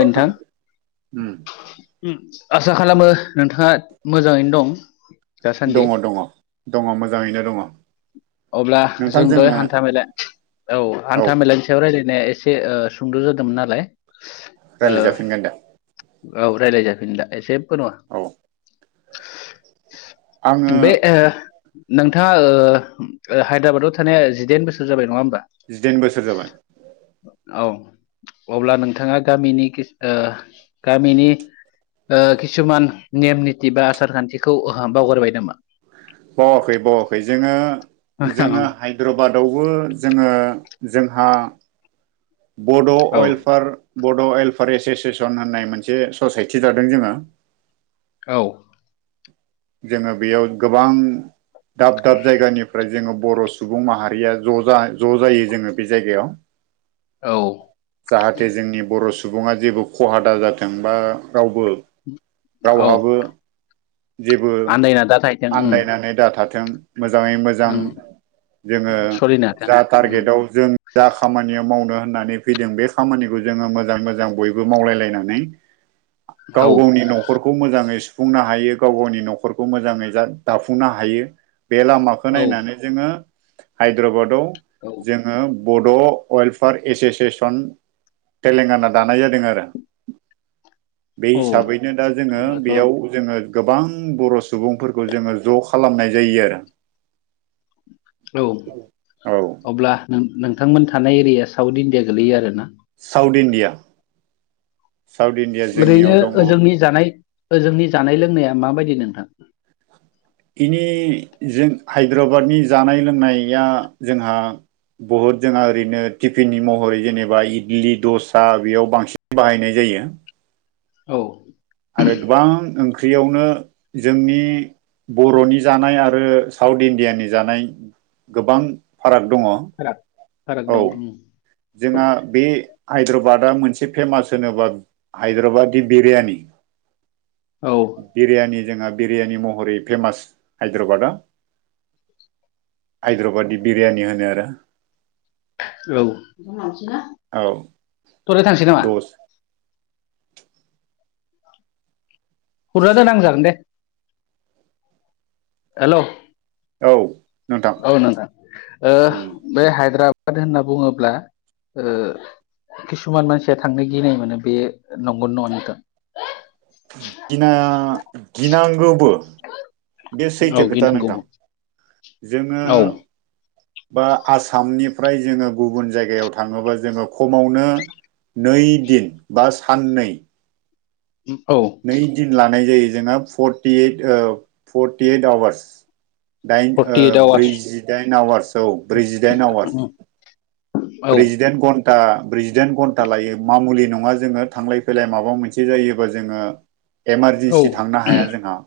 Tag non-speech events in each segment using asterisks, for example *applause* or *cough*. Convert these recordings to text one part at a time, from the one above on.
नोंथां उम ओम। आसा खालामो नोंथाङा मोजाङैनो दं। दासान्दि दङ दङ दङ मोजाङैनो दङ। अब्ला नोंथां जों द' जोङो हान्था मेला औ हान्था मेलानि सायाव रायज्लाय। म एसे सुंद' जादोंमोन नालाय। ओ रायलाय जाफिनगोन दा? औ रायज्लायजाफिनोदा जेबो नङा। औ आङो बे ओ। नोंथाङा हायद्राबादाव थानाया जिदाइन बोसोर जाबाय नङा ओम। जिदाइन बोसोर जाबाय। औ अब्ला नोंथाङा गामिनि किस ओ। गामिनि ओ किसुमान नेम निथि बा आसार खान्थिखौ बावगारबा नामा। बावाखै बाखै जोङो। जोङो हायद्राबादावबो जोङो जोंहा बड' औ वेलफेयार बड' वेलफेयार एस'सियेसन होननाय मोनसे ससाइटि जादों जोङो औ जोङो बेयाव गोबां दाब-दाब जायगानिफ्राय जोङो बर' सुबुं माहारिया ज' जा ज' जायो जोङो बे जायगायाव औ जाहाथे जोंनि बर' सुबुङा जेबो खहा दा जाथों बा रावबो औ रावहाबो जेबो आन्दायना दा थाहैदों उम आन्दायनानै दाथाथों मोजाङै मोजां उम जोङो सलिनो हाथों जा उम टारगेटआव जों जा खामानियाव मावनो होननानै फैदों बे खामानिखौ जोङो मोजां मोजां बयबो मावलायलायनानै गाव औ गावनि न'खरखौ मोजाङै सुफुंनो हायो। गाव गावनि न'खरखौ मोजाङै जा दाफुंनो हायो बे लामाखौ औ नायनानै जोङो हायद्राबादाव औ जोङो बड' वेलफेयार एस'सियेसन तेलेंगाना दानाय जादों आरो *unintelligible* बे औ हिसाबैनो दा जोङो अब्लाथ' बेयाव जोङो गोबां बर' सुबुंफोरखौ जोङो ज' खालामनाय जायो आरो औ औ अब्ला नों नोंथा नोंथांमोन थानाय एरिया साउथ इण्डिया गोलैयो आरोना साउथ इणडिया ओरैनो ओजोंनि जानाय ओजोंनि जानाय लोंनाया माबायदि नोंथां बेनि जों हायद्राबादनि जानाय लोंनाया जोंहा बुहुद जोंहा ओरैनो टिफिननि महरै जेनेबा इडलि दसा बेयाव बांसिन बाहायनाय जायो। *unintelligible* औ आरो गोबां ओंख्रियावनो जोंनि बर'नि जानाय आरो साउथ इण्डियानि जानाय गोबां फाराग दङ। फाराग फाराग दं। जोंहा बे हायद्राबादा मोनसे फेमास होनोबा हायद्राबादि बिरियानि *unintelligible* औ बिरियानि जोंहा बिरियानि महरै फेमास हायद्राबादा बिरियान होनो आरो औ औ थराय थांसै नामा दस खुरना दोन आं जागोन दे हेलौ औ नोंथां औ नोंथां उम बे हायद्राबाद होनना बुङोब्ला *unintelligible* किसुमान मानसिया थांनो गिनाय मोनो बे नंगौ नङा नोंथां गिना गिनांगौबो बे औ सैथो खोथा नोंथां गिनांगौबो जोङो औ बा आसामनिफ्राय जोङो गुबुन जायगायाव थाङोबा जोङो खमावनो नै दिन बा साननै औ नै दिन लानाय जायो जोङो फर्टियइट फर्टियओइट आवार्स दाइन फर्टि ओइट आवार्स ब्रैजिदाइन आवारस औ ब्रैजिदाइन आवारस औ ब्रैजिदाइन घनटा लायो मामुलि नङा जोङो थांलाय फैलाय माबा मोनसे जायोबा जोङो औ इमारजेन्सि थांनो हाया जोंहा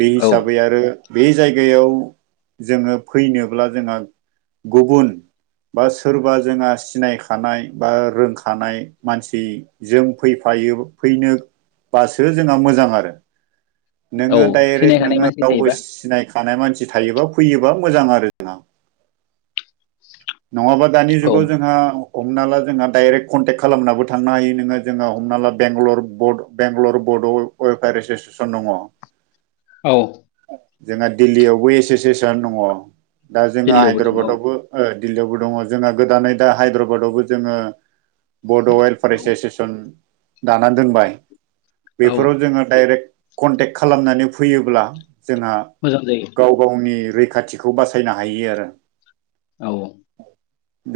बे औ हिसाबै आरो बे जायगायाव जोङो फैनोब्ला जोंहा गुबुन बा सोरबा जोंहा सिनायखानाय बा रोंखानाय मानसिजों फैफायो फैनोबासो जोंहा मोजां आरो औ नोङो सिनाय डाइरेक्ट खानाय नोङो मानसि रावबो थायोबा सिनायखानाय मानसि थायोबा फैयोबा मोजां आरो जोंहा नङाबा दानि औ जुगाव जोंहा हमना ला जोंहा डाइरेक्ट कनटेक्ट खालानाबो थांनो हायो नोङो जोङो हमना ला बेंगलर *unintelligible* बेंगलर *unintelligible* ड' वेलफेयार एससिसन दङ औ जोंहा दिल्लीयावबो एस'सियेसन दङ दा जोङो दिल्लीयावबो दं औ हायद्राबादावबो दिल्लीयावबो दङ जोंहा गोदानै दा हायद्राबादावबो जोङो बड' वेलफेयार औ एस'सियेसन दाना दोनबाय औ बेफोराव जोङो डाइरेक्ट कनटेक्ट खालामनानै फैयोब्ला जोंहा मोजां जायो गाव गावनि रैखाथिखौ बासायनो हायो आरो औ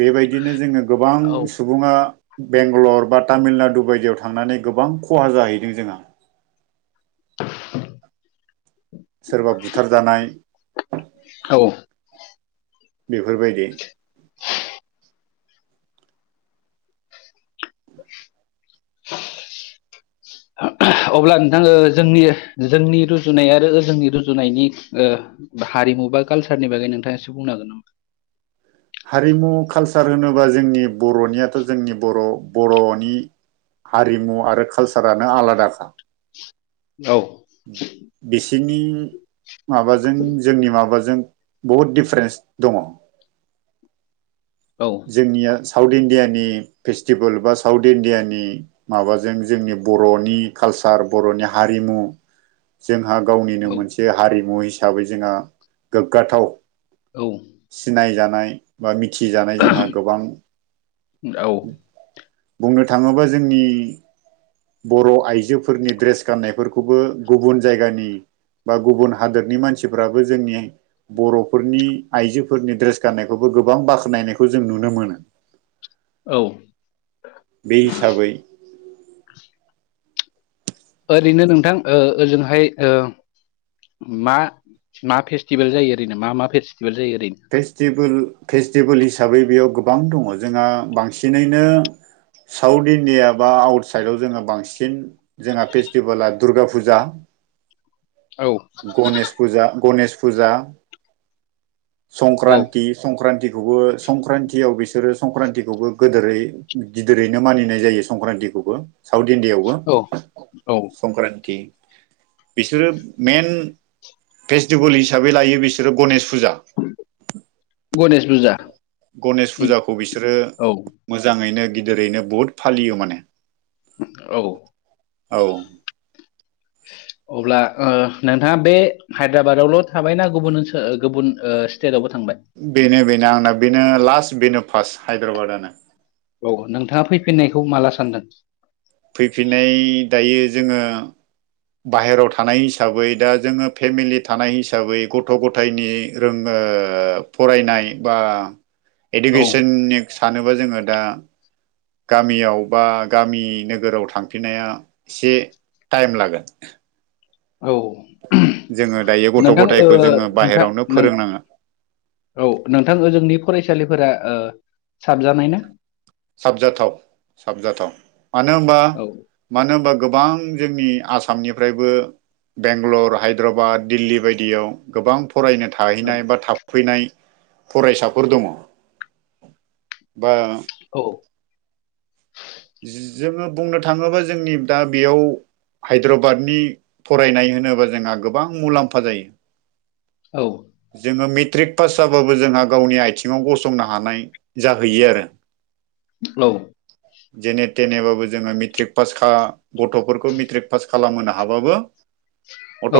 बेबायदिनो जोङो गोबां औ सुबुङा बेंगलर बा तामिलनाडु बायदियाव थांनानै गोबां खहा जाहैदों जोंहा *inaudible* सोरबा बुथारजानाय औ बेफोरबायदि *unintelligible* अब्ला नोंथां जोंनि जोंनि रुजुनाय आरो जोंनि रुजुनायनि हारि मबा कालसारनि बागै नोंथाङा एसे बुंनो हागोन नामा हारिमु कालसार होनोबा जोंनि बर'नियाथ' जोंनि बर' बर'नि हारिमु आरो कालसारानो आलादाखा औ बिसिनि माबाजों जोंनि माबाजों बहुद डिफारेन्स दङ औ जोंनिया साउथ इण्डियानि फेस्टिभेल बा साउथ इण्डियानि माबाजों जोंनि बर'नि काल सार बर'नि हारिमु जों हा गावनिनो औ मोनसे हारिमु हिसाबै जोंहा गोग्गाथाव औ सिनाय जानाय बा मिथि जोंहा गोबां औ बुंनो थाङोबा जोंनि बर' आइजोफोरनि ड्रेस गाननायफोरखौबो गुबुन जायगानि बा गुबुन हादोरनि मानसिफ्राबो जोंनि बर'फोरनि आइजोफोरनि ड्रेस गाननायखौबो गोबां बाख्नायखौ जों नुनो मोनो औ बे हिसाबै ओरैनो नोंथां ओजोंहाय मा मा फेस्टिभेल जायो ओरैनो मा मा फेस् फेस्टिभेल फेस्टिभेल हिसाबै बेयाव गोबां दङ जोंहा बांसिनैनो साउथ इण्डिया बा आउट साइदआव जोङो बांसिन जोंहा फेस्टिभेला दुर्गा फुजा *unintelligible* गनेश फुजा गनेश फुजा औ संक्रान्ति संक्रान्तिखौबो संक्रान्तियाव बे सोरो संक्रान्थिखौबो गोदोरै गिदिरैनो मानिनाय जायो संक्रान्तिखौबो साउथ इण्डियायावबो औ औ संक्रान्ति बिसोरो मेन फेस्टिभेल हिसाबै लायो बिसोरो गणेश फुजा *unintelligible* गणेश फुजा गनेश फुजाखौ बिसोरो औ मोजाङैनो गिदिरैनो बुहुत फालियो माने औ औ *inaudible* अब्ला ओ नोंथाङा बे हायद्राबादावल' थाबायना गुबुन ओनसोल गुबुन ओ स्टेटआवबो बेनो बेनो आंना बेनो लास्ट बेनो फार्स्ट हायद्राबादनो औ नोंथाङा फैफिननायखौ माला सानदों फैफिननाय दायो जोङो बाहेरायाव थानाय हिसाबै दा जोङो फेमिलि थानाय हिसाबै गथ' गथायनि रोङो फरायनाय बा औ इडुकेसननि सानोबा जोङो दा गामियाव बा गामि नोगोराव थांफिननाया एसे टाइम लागोन औ जोङो दायो गथ' नोंथां ओ गथायखौ जोङो नोंथां बाहेरावनो नों फोरोंनाङा औ नोंथां ओजोंनि फरायसालिफोरा ओ साबजानाय ना साबजाथाव साबजाथाव मानो होनबा औ मानो होनबा गोबां जोंनि आसामनिफ्रायबो बेंगलर हायद्राबाद दिल्ली बायदियाव गोबां फरायनो औ थाहैनाय बा थाफैनाय फरायसाफोर दङ बा औ जोङो बुंनो थाङोबा जोंनि दा बेयाव हायद्राबादनि फरायनाय होनोबा जोंहा गोबां मुलाम्फा औ जायो जोङो मित ट्रिक पास जाबाबो जोंहा गावनि आथिङाव गसंनो हानाय जाहैयो आरो औे जेने थेनेबाबो जोङो मेट्रिक पास गथ'फोरखौ मेट्रिक पास खालामहोनो हाबाबो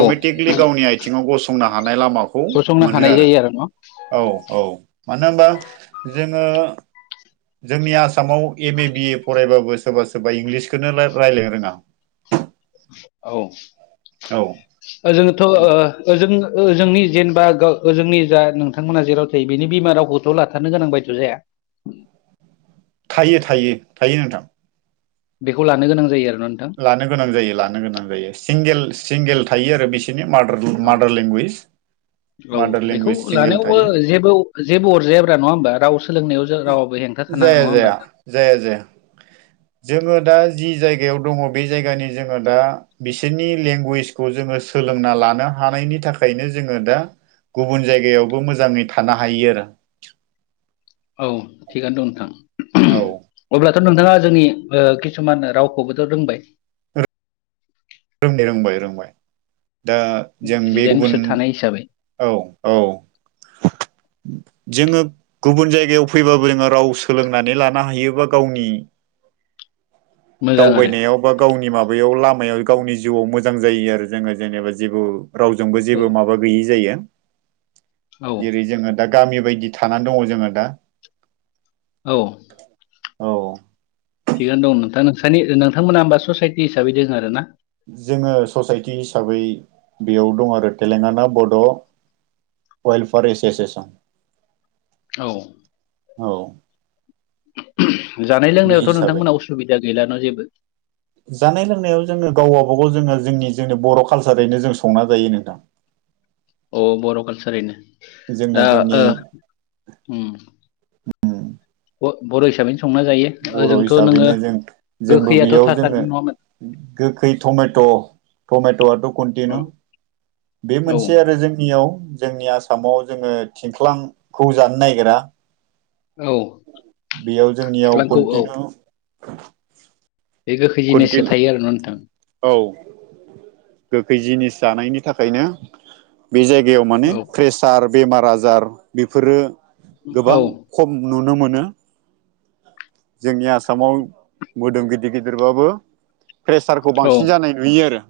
औ गावनि आथिङाव गसंनो हानाय लामाखौ गसंनो मोनो हानाय आरो जायो न' औ औ मानो होनबा जों ओ जोंनि आसामाव एम ए बि फरायबाबो सोरबा सोरबा इंलिसखौनो रायलायनो रोङा औ औ ओजोंथ' ओजों ओजों जेने जेनेबा गाव ओजोंनि जा नोंथांमोना जेराव थायो बिनि बिमा रावखौथ' लाथारनो गोनां बायथ' जाया औ थायो थायो थायो नोंथां बेखौ लानो गोनां जायो आरो ना नोंथां लानो गोनां जायो लानो गोनां जायो सिंगेल सिंगेल थायो आरो बेसे मारडार औ माडार लेंगुवेज औ मादार बेखौ लेंगुवेज सिंगेल लानायावबो थायो जेबो जेबो अरजायाब्रा नङा होमबा राव सोलोंनायाव जों रावाबो हेंथा थानाङा नङा जाया होमबा जाया नोंथां जाया जाया जोङो दा जि जायगायाव दङ बे जायगानि जोङो दा बिसोरनि लेंगुवेजखौ जोङो सोलोंना लानो हानायनि थाखायनो जोङो दा गुबुन जायगायावबो मोजाङै थानो हायो आरो औ थिगानो दं नोंथां औ अब्लाथ' नोंथाङा जोंनि किसुमान रावखौबोथ' रोंबाय रोंनाया रोंबाय रोंबाय दा जों बे जिदाइन गुबुन बोसोर थानाय हिसाबै औ औ जोङो गुबुन जायगायाव फैबाबो जोङो राव सोलोंनानै लानो हायोबा गावनि उ *inaudible* दावबायनायाव बा गावनि माबायाव लामायाव गावनि जिउआव मोजां मोजां जायो आरो जोङो जेनेबा जेबो रावजोंबो औ जेबो माबा गैयि जायो औ जेरै जोङो दा गामि बायदि थानानै दङ जोङो दा औ औ थिगानो दं नोंथां नोंसनि नोंथांमोना होमबा ससाइटि हिसाबै दङ आरोना जोङो ससाइटि हिसाबै बेयाव दं आरो तेलेंगाना बड' अेलफेयार एस'सियेसन औ औ जानाय बे लोंनायावथ' हिसाबै नोंथांमोना उसुबिदा गैलाना' जेबो जानाय लोंनायाव जोङो गाव गाबागावबो जोङो जोंनि बर' कालसारैनो जों संना जायो नोंथां *inaudible* अ बर' कालसारैनो जोंना दा जोंनि ओ उम बर' हिसाबै बर' हिसाबैनो जों जोंबो गोखैयाथ' बेयाव जोङो थाथारगोन नङामोन गोखै टमेट' टमेट'आथ' औ कन्टिनिउ बे औ मोनसे आरो जोंनियाव जोंनि आसामाव जोङो थिंख्लांखौ जानो नागिरा औ बेयाव जोंनियाव खेख्लांखौ औ कन्टिनिउ बे गोखै जिनिससो कुनटिन थायो आरोना नोंथां औ गोखै जिनिस जानायनि थाखायनो बे जायगायाव माने औ प्रेसार बेमार आजार बेफोरो औ गोबां खम नुनो मोनो जोंनि आसामाव मोदोम गिदिर गिदिर गिदिरबाबो प्रेसारखौ बांसिन जानाय नुयो आरो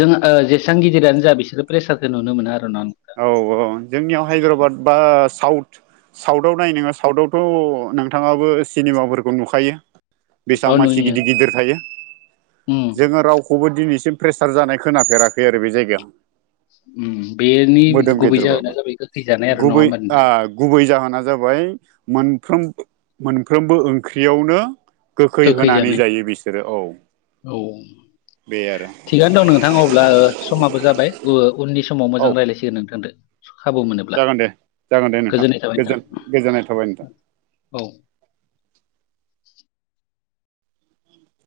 जों जेसेबां गिदिरानो जा बिसोरो प्रेसारखौ नुनो मोना आरो ना औ औ जोंनियाव हायद्राबाद बा साउथ साउथाव नाय नोङो साउथावथ' नोंथाङाबो सिनेमाफोरखौ नुखायो औ बेसेबां मानसि नुयो गिदिर गिदिर थायो उम जोङो रावखौबो दिनै सिम प्रेसार जानाय खोनाफेराखै आरो बे जायगायाव उम बेनि मोदोम गुबै जाहोना गेदेरबाबो जाबाय गोखै जानाय आरो नङा गुबै होमबा नोंथां गुबै जाहोना जाबाय मोन मोनफ्रोमबो ओंख्रियावनो गोखै होनानै जायो बिसोरो औ औ बे आरो थिगानो दं नोंथां अब्ला समाबो जाबाय उननि समाव औ मोजां रायज्लायसिगोन नोंथांदो खाबु मोनोब्ला जागोन दे जागोन दे नोंथां गोजोननाय थाबाय नोंथां गोजोन गोजोननाय थाबाय नोंथां औ